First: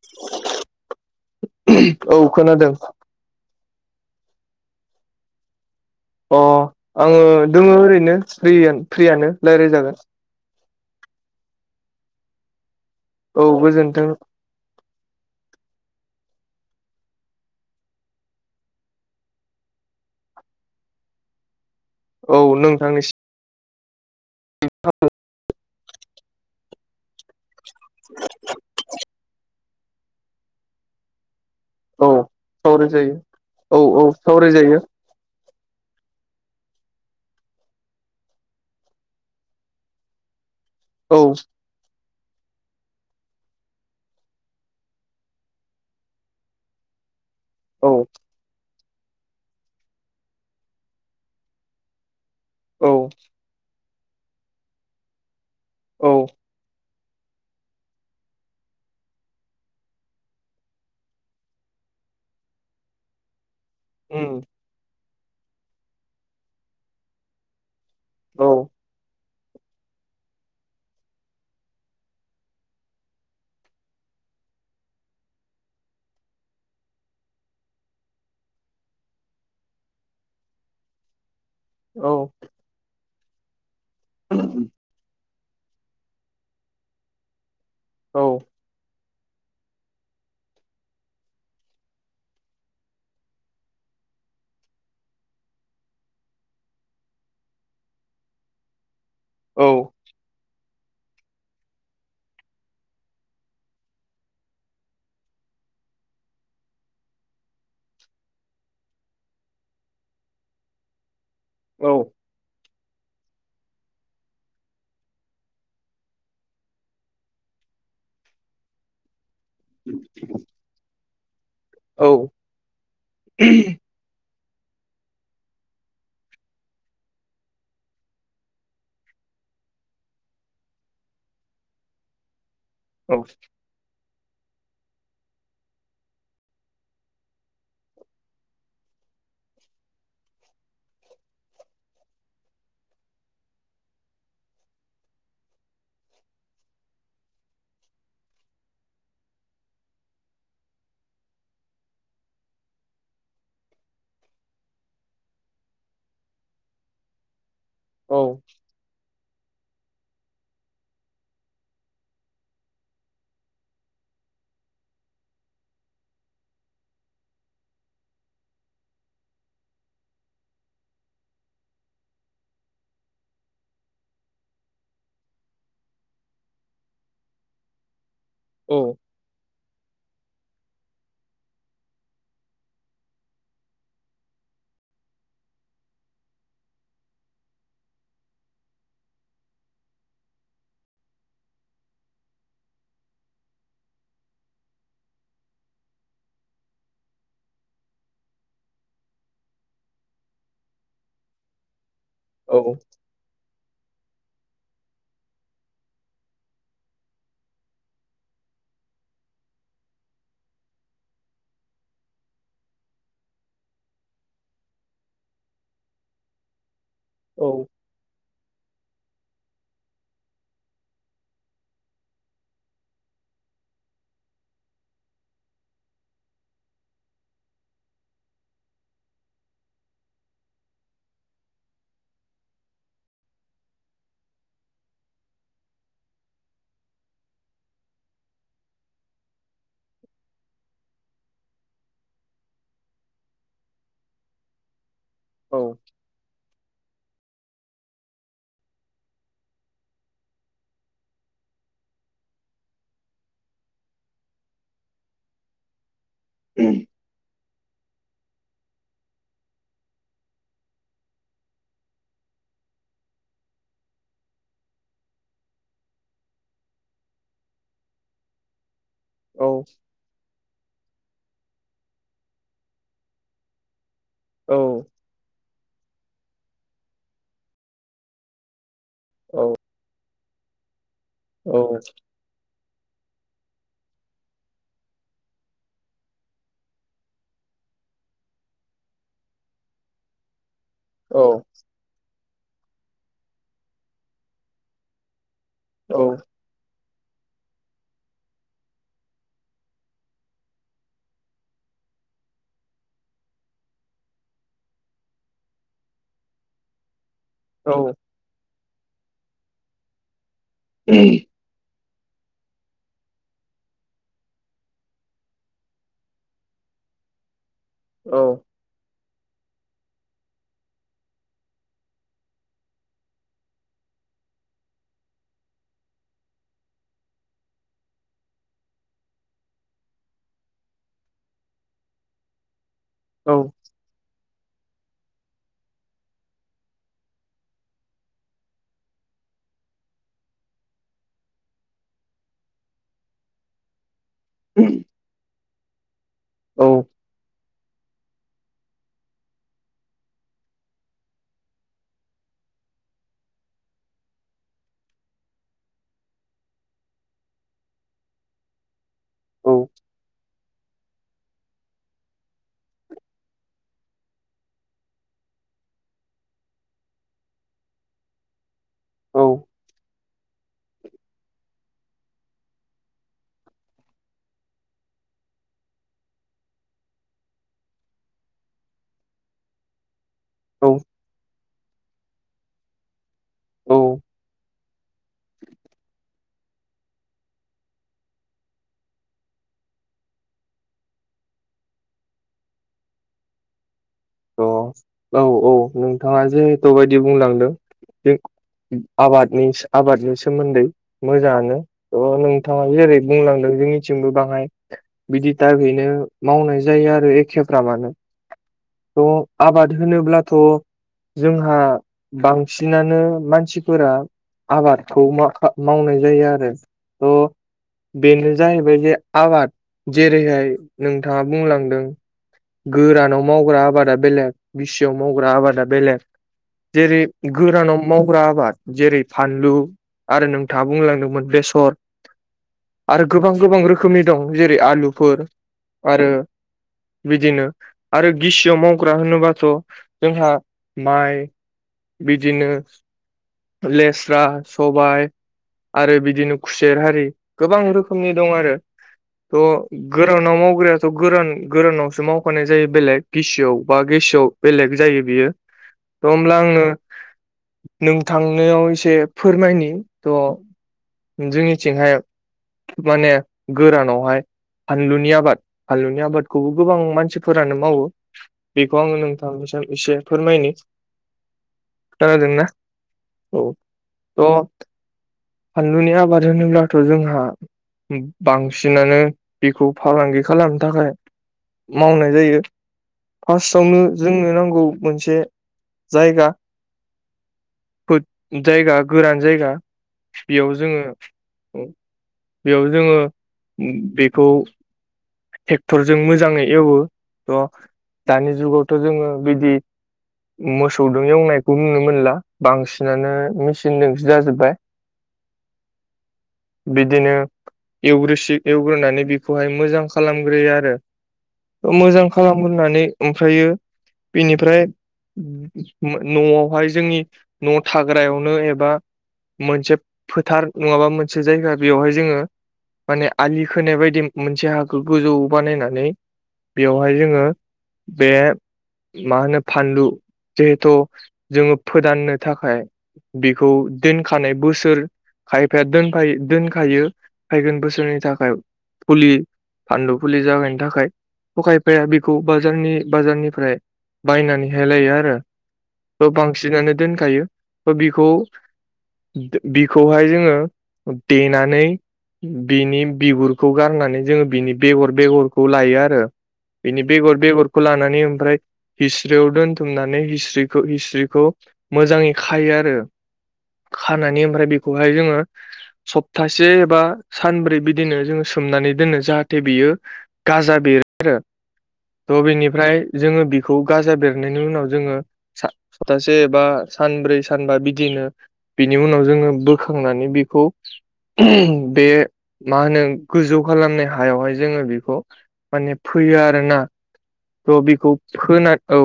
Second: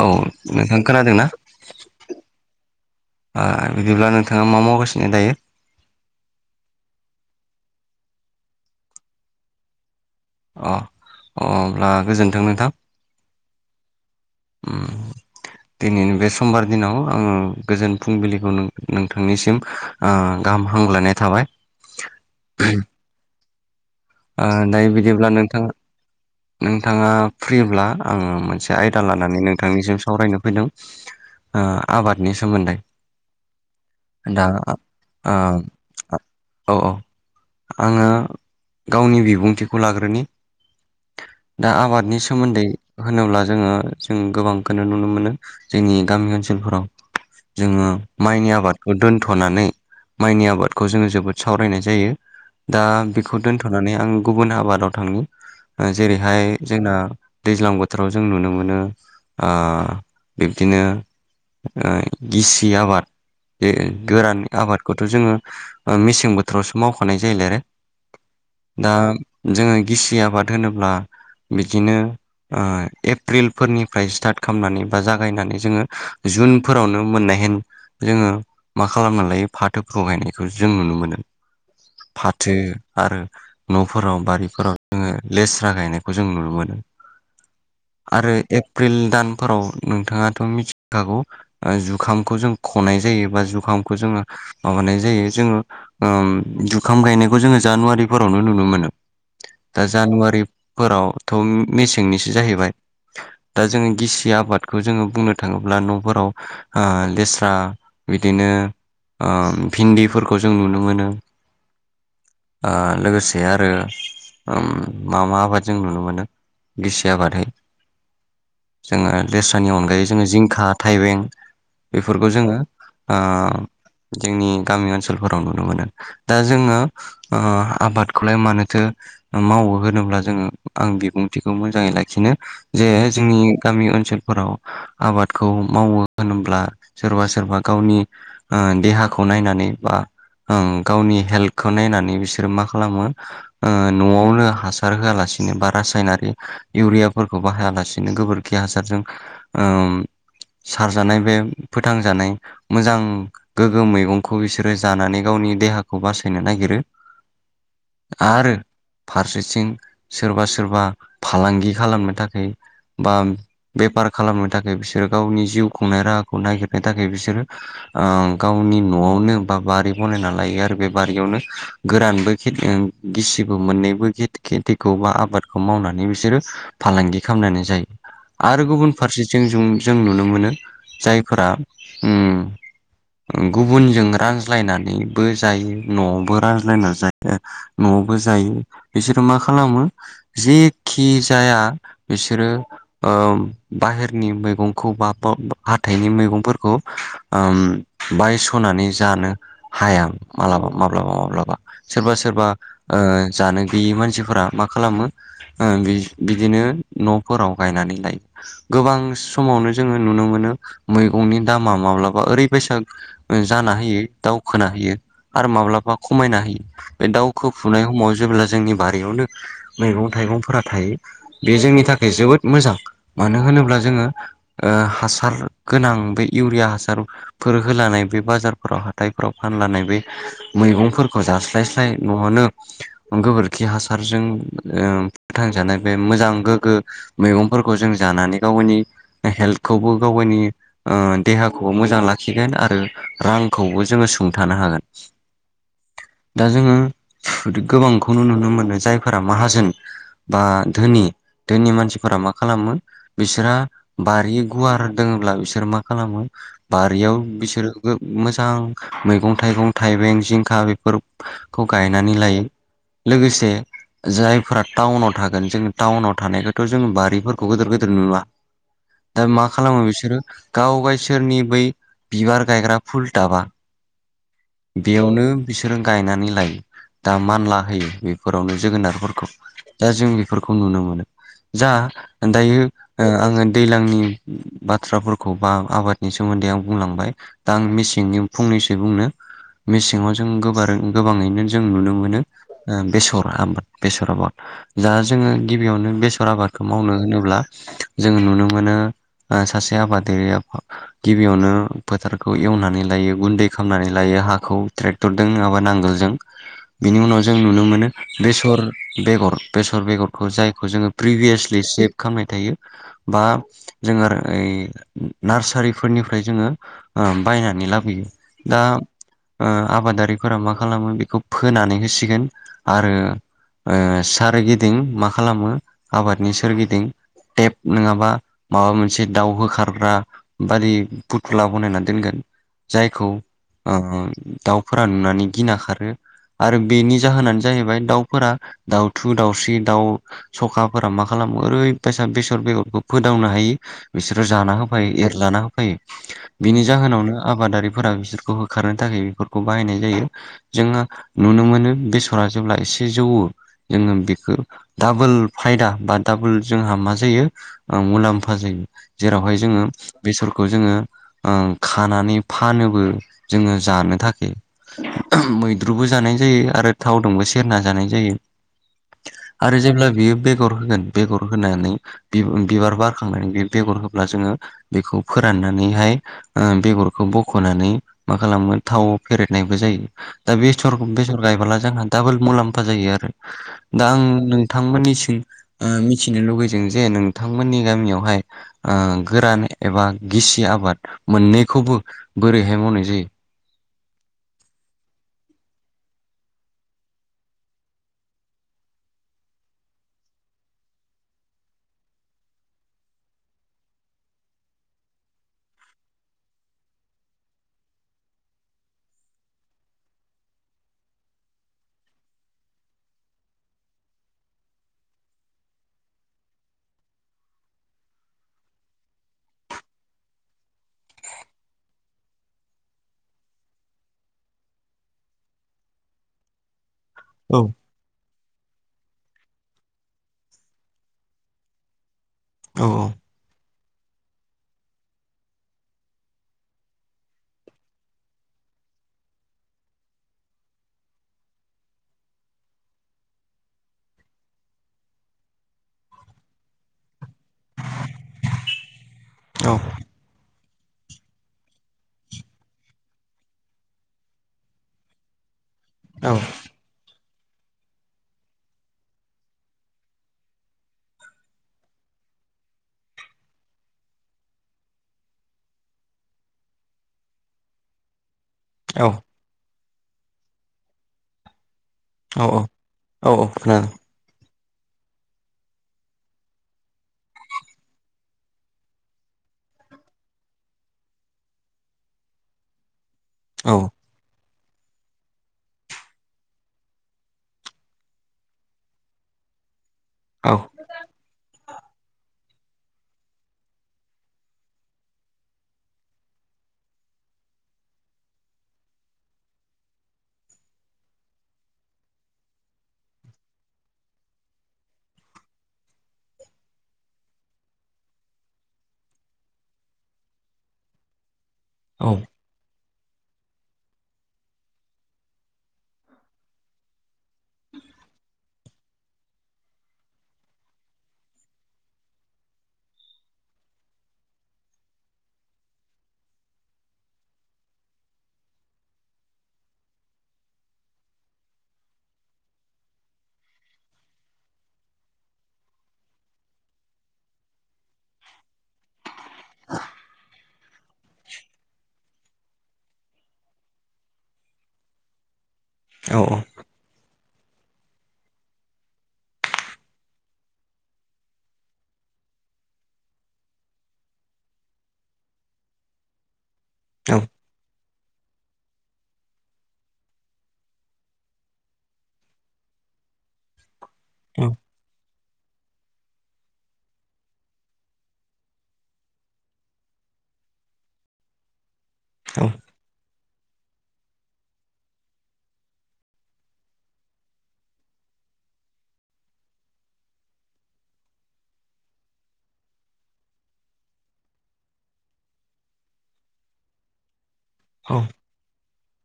औ नोंथां खोनादों ना? औ खोनादों ओ बिदिब्ला नोंथाङा मा मावगासिनो दायो? अ आङो दोङो ओरैनो फ्रियान फ्रियानो रायलायजागोन। अ अ अब्ला गोजोनथोंनो नोंथां। औ गोजोनथों। उम दिनैनि बे समबार दिनाव आङो गोजोन फुंबिलिखौ नोंथांनिसिम ओ गाहाम हामग्लायनाय थाबाय। औ नोंथांनिसि ओ दायो बिदिब्ला नोंथाङा नोंथाङा फ्रिब्ला आङो मोनसे आयदा लानानै नोंथांनिसिम सावरायनो फैदों। ओ औ आबादनि सोमोन्दै सावरायजायो औ औ दा सावरायजायो ओ अ अ आङो गावनि बिबुंथिखौ लाग्रोनि। औ दा आबादनि सोमोन्दै होनोब्ला जोङो जों गोबांखो नुनो मोनो। जोंनि गामि ओनसोलफोराव जोङो औ माइनि आबादखौ दोनथ'नानै माइनि आबादखौ जोङो जोबोद सावरायनाय जायो। दा औ बेखौ दोनथ'नानै आं गुबुन आबादाव थांनि ओ औ जेरैहाय जोंना दैज्लां बोथोराव जों नुनो मोनो ओ बिब्दिनो ओ गिसि आबाद बे उम गोरान आबादखौथ' जोङो ओ मेसें बोथोरावसो मावखानाय जायोलाय आरो औ दा जोङो गिसि आबाद होनोब्ला बिदिनो ओ एप्रिलफोरनिफ्राय स्टार्ट खामनानै बा जागायनानै जोङो जुनफोरावनो मोननाय हेन जोङो मा खालामना लायो फाथोफोरखौ गायनायखौ जों नुनो मोनो। औ थो आरो न'फोराव बारिफोराव जोङो लेस्रा गायनायखौ जों नुनो मोनो। औ आरो एप्रिल दानफोराव नोंथाङाथ' मिथिखागौ। ओ जुखामखौ जों खनाय जायो बा जुखामखौ जोङो माबानाय जायो जोङो ओ जुखाम गायनायखौ जोङो जानुवारि फोरावनो नुनो मोनो औ दा जानुवारिफोरावथ' मेसेंनिसो जाहैबाय दा जोङो गिसि आबादखौ जोङो बुंनो थाङोब्ला न'फोराव ओ लेस्रा बिदिनो ओ भिन्दिफोरखौ जों नुनो मोनो। औ ओ लोगोसे आरो उम मा मा आबाद जों नुनो मोनो गिसि आबादहै जोङो लेस्रानि अनगायै जोङो जिंखा थाइबें औ बेफोरखौ जोङो ओ जोंनि गामि ओनसोलफोराव नुनो मोनो दा जोङो ओ आबादखौलाय मानोथो मावो होनोब्ला जोङो आं बिबुंथिखौ मोजाङै लाखिनो जे औ जोंनि गामि ओनसोलफोराव आबादखौ मावो होनब्ला सोरबा सोरबा गावनि देहाखौ नायनानै बा ओं गावनि हेल्थखौ नायनानै बिसोरो मा खालामो न'आवनो हासार होआ लासिनो बा रासायनारि इउरियाफोरखौ बाहआ लासिनो बिदिनो गोबोरखि हासारजों सारजानाय बे फोथांजानाय मोजां गोग्गो मैगंखौ बिसोरो जानानै गावनि देहाखौ बासायनो नागिरो। औ औ [inaudible] आरो फारसेथिं सोरबा सोरबा फालांगि खालामनो थाखाय बा बेफार खालामनो थाखाय बिसोरो गावनि जिउ खुंनाय राहाखौ नागिरनो थाखाय बिसोरो ओ गावनि न'आवनो बा बारि बनायना लायो आरो बे बारियावनो गोरानबो खेथि गिसिबो मोननैबोे खेथिखौ बा आबादखौ मावनानै बिसोरो फालांगि खालामनानै जायो। औ आरो गुबुन फारसेथिं ज जों नुनो मोनो जायफोरा उम गुबुनजों रानज्लायनानैबो जायो न'आवबो रानज्लायनानै जायो। न'आवबो जायो बिसोरो मा खालामो? जेखि जाया बिसोरो बाहेरनि मैगंखौ बा हाथाइनि मैगंफोरखौ ओ बायस'नानै जानो हायां माब्लाबा माब्लाबा माब्लाबा सोरबा सोर सोरबा औ ओ जानो गैयि मानसिफोरा मा खालामो बिदिनो न'फोराव बायनानै लाय गोबां समावनो जोङो नुनो मोनो मैगंनि दामा माब्लाबा ओरैबायसा जाना होयो दावखोना होयो आरो माब्लाबा खमायना होयो। बे औ दाउखोफुनाय समाव जेब्ला जोंनि बारि बेयावनो मैगं थाइगंफोरा थायो बे जोंनि थाखाय जोबोद मोजां मानो होनोब्ला जोङो हासार गोनां बे इउरिया हासार फोर होलानाय बे बाजारफोराव हाथायफोराव फानलानाय बे मैगंफोरखौ जास्लायस्लाय नवावनो गोबोरखि हासारजों फोथांजानाय बे मोजां गोग्गो मैगंफोरखौ जों जानानै गावनि हेल्थखौबो गाव गावनि ओ देहाखौबो मोजां लाखिगोन आरो रांखौबो जोङो सुंथानो हागोन। दा जोङो गोबांखौनो नुनो मोनो जायफोरा माहाजोन बा धोनि धोनि मानसि फोरा मा खालामो बिसोरहा बारि गुवार दङब्ला बिसोर मा खालामो बारियाव बिसोरो मोजां मैगं थाइगं थाइबें जिंखा बेफोरखौ गायनानै लायो। लोगोसे जायफोरा टाउनाव थागोन जों टाउनाव थानायखौथ बारिफोरखौ गदोर गदोर नुवा दा मा खालामो बिसोरो गावगायसोर फोरनि बै बिबार गायग्रा फुल टाबा बेयावनो बिसोरो गायनानै लायो दा मानला होयो बेफोरावनो जोगोनारफोरखौ औ दा जों बेफोरखौ नुनो मोनो जा दायो आङो दैज्लांनि बाथ्राफोरखौ बा आबादनि सोमोन्दै आं बुंलांबाय दा आं मेसेंनि फंनैसो बुंनो। मेसेङाव जों गोबारै गोबाङैनो जों नुनो मोनो बेसर आबाद बेसर आबाद दा जोङो गिबियावनो बे मावनो होनोब्ला जों नुनो मोनो सासे ओ आबादारिया गिबियावनो फोथारखौ एवनानै लायो गुन्दै खालामनानै लायो हाखौ ट्रेक्टरजों नङाबा नांगोलजों बिनि उनाव जों नुनो मोनो बेसर बेगर बेसर बेगरखौ जायखौ जों प्रिभियासलि सेभ खालामनाय थायो बा जो आरो ओ नार्सारिफोरनिफ्राय जोङो बायनानै लाबोयो। दा ओ आबादारिफोरा मा खालामो बेखौ फोनानै होसिगोन आरो सारगिदिं मा खालामो आबादनि सोरगिदिं टेप नङाबा माबा मोनसे दाउ होखारग्रा बादि फुटला बनायनानै दोनगोन जायखौ औ ओ दाउफोरा नुनानै गिना खारो आरो बेनि जाहोनानो जाहैबाय दाउफोरा दाउथु दाउस्रि दाउ सखा फोरा मा खालामो ओरैबायसा बेसर बेगरखौ फोदावनो हायो बिसोरो जाना होफायो एरलाना होफायो बिनि जाहोनावनो आबादारि फोरा बिसोरखौ होखारनो थाखाय बेफोरखौ बाहायनाय जायो जोङो नुनो मोनो बेसरा जेब्ला एसे जौवो जोङो बेखौ डाबोल फायदा बा डाबोल जोंहा मा जायो मुलाम्फा जायो जेरावहाय जोङो बेसरखौ जोङो ओ खानानै फानोबो जोङो जानो थाखाय मैद्रुबो जानाय जायो आरो थावजोंबो सेरना जानाय जायो औ आरो जेब्ला बियो बेगर होगोन बेगर होनानै बि उम बिबार बारखांनानै बे बेगर होब्ला जोङो बेखौ फोराननानैहाय ओ बेगरखौ बख'नानै मा खालामगोन थाव फेरेदनायबो जायो दा औ बेसरखौ बेसर गायबोला जोंहा दाबोल मुलाम्फा जायो आरो दा औ आं नोंथांमोननिसिम ओ मिथिनो लुुबैदों जे नोंथांमोननि गामियावहाय आ गोरान एबा गिसि आबाद मोननैखौबो बोरैहाय मावनाय जायो अ औ औ नोंथाङा जिहेथु बायदि बुंलांदों बे आबादनि आबादनि सोमोन्दै मोजाङानो थ' नोंथाङा जेरै बुंलांदों जोंनिथिंबो बाङाय बिदि दायिपनिनो मावनाय जायो आरो एखेफ्रामानो थ' आबाद होनोब्लाथ' जोंहा बांसिनानो मानसिफोरा आबादखौ मा आ मावनाय जायो आरो थ' [inaudible] बेनो जाहैबाय जे आबाद जेरैहाय नोंथाङा बुंलांदों गोरानाव मावग्रा आबाद दा बेलेग गिसियाव मावग्रा आबादा बेलेग जेरै औ गोरानाव मावग्रा आबाद जेरै फानलु आरो नोंथाङा बुंलांदोंमोन बेसर औ औ आरो गोबां गोबां रोखोमनि दं जेरै आलुफोर आरो बिदिनो आरो गिसियाव माव ग्रा होनोबाथ' जोंहा माइ बिदिनो लेस्रा सबाइ आरो बिदिनो खुसेर हारि गोबां रोखोमनि दं आरो औ थ' गोरानाव मावग्रायाथ' गोरान गोरानावसो मावखानाय जायो बेलेग गिसियाव बा गिसियाव बेलेग जायो बियो थ' औ होमब्ला आङो नोंथांनियाव एसे फोरमायनि थ' जोंनिथिंहाय माने गोरानावहाय फानलुनि आबाद फानलुनि आबादखौबो गोबां मानसिफोरानो मावो बेखौ आङो नोंथांनिसिम एसे फोरमायनि औ खोदोंना औ थ' फानलुनि आबाद होनोब्लाथ' जोंहा बांसिनानो बेखौ फालांगि खालामनो थाखाय मावनाय जायो। औ फार्स्टआवनो जोंनो नांगौ मोनसे जायगा। जायगा गोरान जायगा। बेयाव जोङो उ बेयाव जोङो बेखौ टेक्टरजों मोजाङै एवो थ दानि जुगावथ' जोङो बिदि मोसौदों एवनायखौ नुनो मोनला बांसिनानो मेचिनजोंसो जाजोबबाय। [inaudible] बिदिनो एवग्रोसि एवग्रोनानै बेखौहाय मोजां। खालामग्रोयो आरो औ मोजां खालामग्रोनानै ओमफ्रायो बिनिफ्राय मो न'आवहाय जोंनि न' थाग्रायावनो एबा मोनसे फोथार नङाबा मोनसे जायगा बेयावहाय जोङो माने आलि खोनाय बायदि मोनसे हा खौ गोजौ बानायनानै बेवहाय जोङो बे मा होनो फानलु जिहेथु जोङो फोदाननो थाखाय बेखौ दोनखानाय बोसोर खायफाया दोनफाय दोनखायो फैगोन बोसोरनि थाखाय फुलि फानलु फुलि जागायनो थाखाय थ खायफाया बेखौ बाजारनि बाजारनिफ्राय बायनानै हेलायो आरो औ थ बांसिनानो दोनखायो बेखौ बिखौहाय जोंङो देनानै बिनि बिगुरखौ गारनानै जोंङो बिनि बेगर बेगरखौ लायो आरो बिनि औ बेगर बेगरखौ लानानै ओमफ्राय हिस्ट्रियाव दोनथुमनानै हिस्ट्रिखौ हिस्थ्रिखौ मोजांङै खायो आरो। खानानै ओमफ्राय बेखौहाय जोंङो सप्तासे एबा सानब्रै बिदिनो जोंङो सोमनानै दोनो जाहाथे जाथे बियो गाजा बेरो आरो औ थ' बिनिफ्राय जोंङो बेखौ गाजा बेरनायनि उनाव जोंङो सप्तासे बा सानब्रै सानबा बिदिनो बिनि उनाव जोंङो बोखांनानै बेखौ बे मा होनो गोजौ खालामनाय होनो हायावहाय जोंङो बेखौ माने फैयो आरोना थ' औ बेखौ फोना औ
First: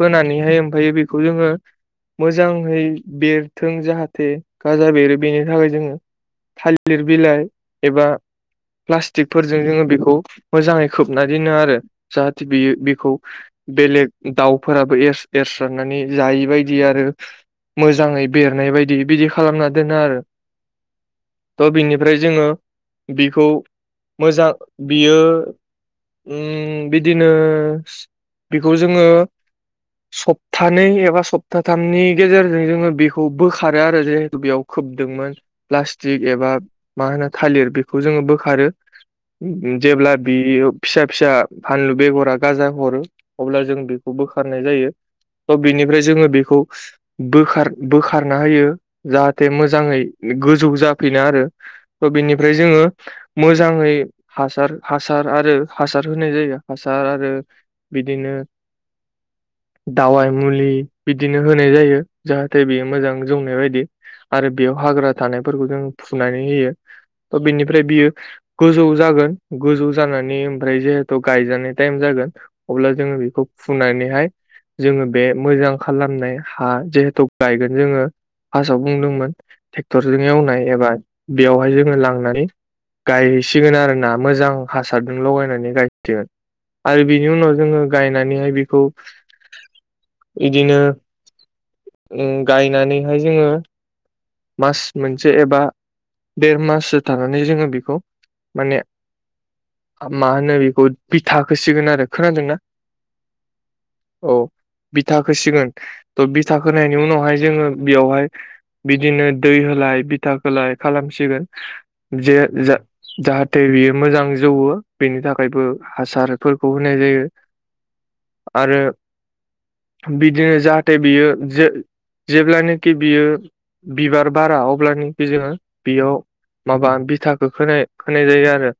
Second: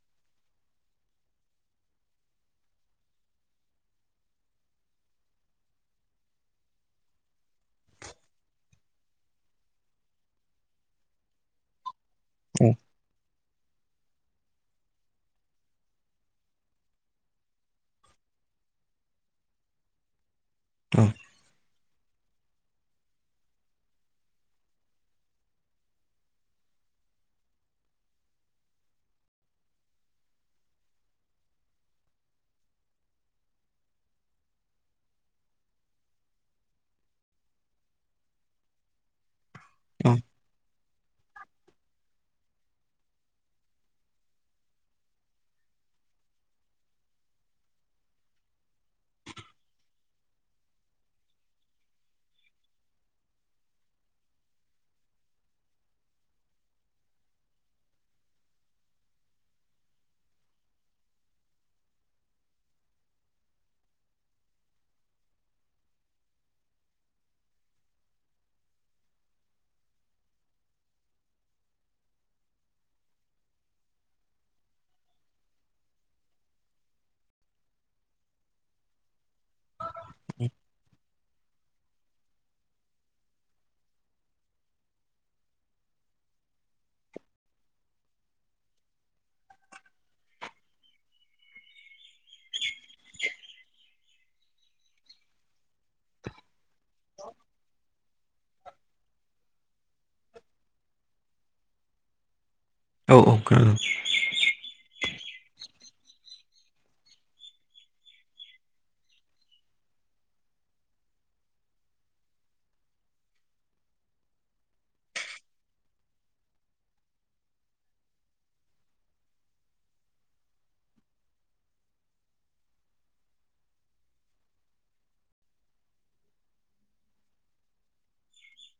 फोनानैहाय ओमफ्राय बेखौ जोङो मोजांङै बेरथों जाहाथे गाजा बेरो बेनि थाखाय जोंङो थालिर बिलाइ एबा प्लास्टिकफोरजों जोंङो बेखौ मोजांङै खोबना दोननो आरो जाहाथे बियो बेखौ बेलेग दाउफोराबो एरस्रनानै जायै बायदि आरो मोजांङै बेरनाय बायदि बिदि खालामना दोनो आरो। [unintelligible] थ' बिनिफ्राय जोंङो बिखौ मोजां बियो बिदिनो बेखौ जोंङो सप्तानै एबा सप्ताथामनि गेजेरजों जोंङो बेखौ बोखारो आरो जिहेतु बेयाव खोबदोंमोन प्लास्टिक एबा मा होनो थालिर बेखौ जोंङो बोखारो जेबोब्ला औ बियो फिसा फिसा फानलु बेगरा गाजा हरो अब्ला जों बेखौ बोखारनाय जायो। थ' बेनिफ्राय जोंङो बेखौ बोखार बोखारना होयो जाहाथे मोजांङै गोजौ जाफैनो आरो त बिनिफ्राय जोंङो मोजाङै हासार हासार आरो हासार होनाय जायो हासार आरो। बिदिनो दावाय मुलि बिदिनो होनाय जायो जाहाथे बेयो मोजां जौनाय बायदि। आरो बेयाव हाग्रा थानायफोरखौ जों फुनानै होयो त' बेनिफ्राय बियो गोजौ जागोन गोजौ जानानै ओमफ्राय जिहेथु गायजानाय टाइम जागोन। अब्ला जोंङो बेखौ फुनानैहाय जोङो बे मोजां खालामनाय हा जिहेथु गायगोन जोङो फासाव बुंदोंमोन टेक्टरजों एवनाय एबा बेयावहाय जोङो लांनानै गायसिगोन आरोना मोजां हासारजों लगायनानै गायथिगोन। आरो बिनि उनाव जोंङो गायनानैहाय बिखौ इदिनो ओं गायनानैहाय जोङो मास मोनसे एबा देर माससो थानानै जोङो बेखौ माने मा होनो बिखौ बिथा होसिगोन आरो। खोनादोंना? औ औ खोनादों। औ बिथाखोसिगोन। थ' बिथा खोनायनि उनावहाय जोंङो बेयावहाय बिदिनो दै होलाय बिथा खोलाय खालामसिगोन जे जा जाहाथे बियो मोजां जौवो बेनि थाखायबो हासारफोरखौ होनाय जायो। आरो बिदिनो जाहाथे बियो जे जेब्लानिखि बियो बिबार बारा अब्लानिखै जोङो बियाव माबा बिथाखो खोनाय खोनाय जायो आरो।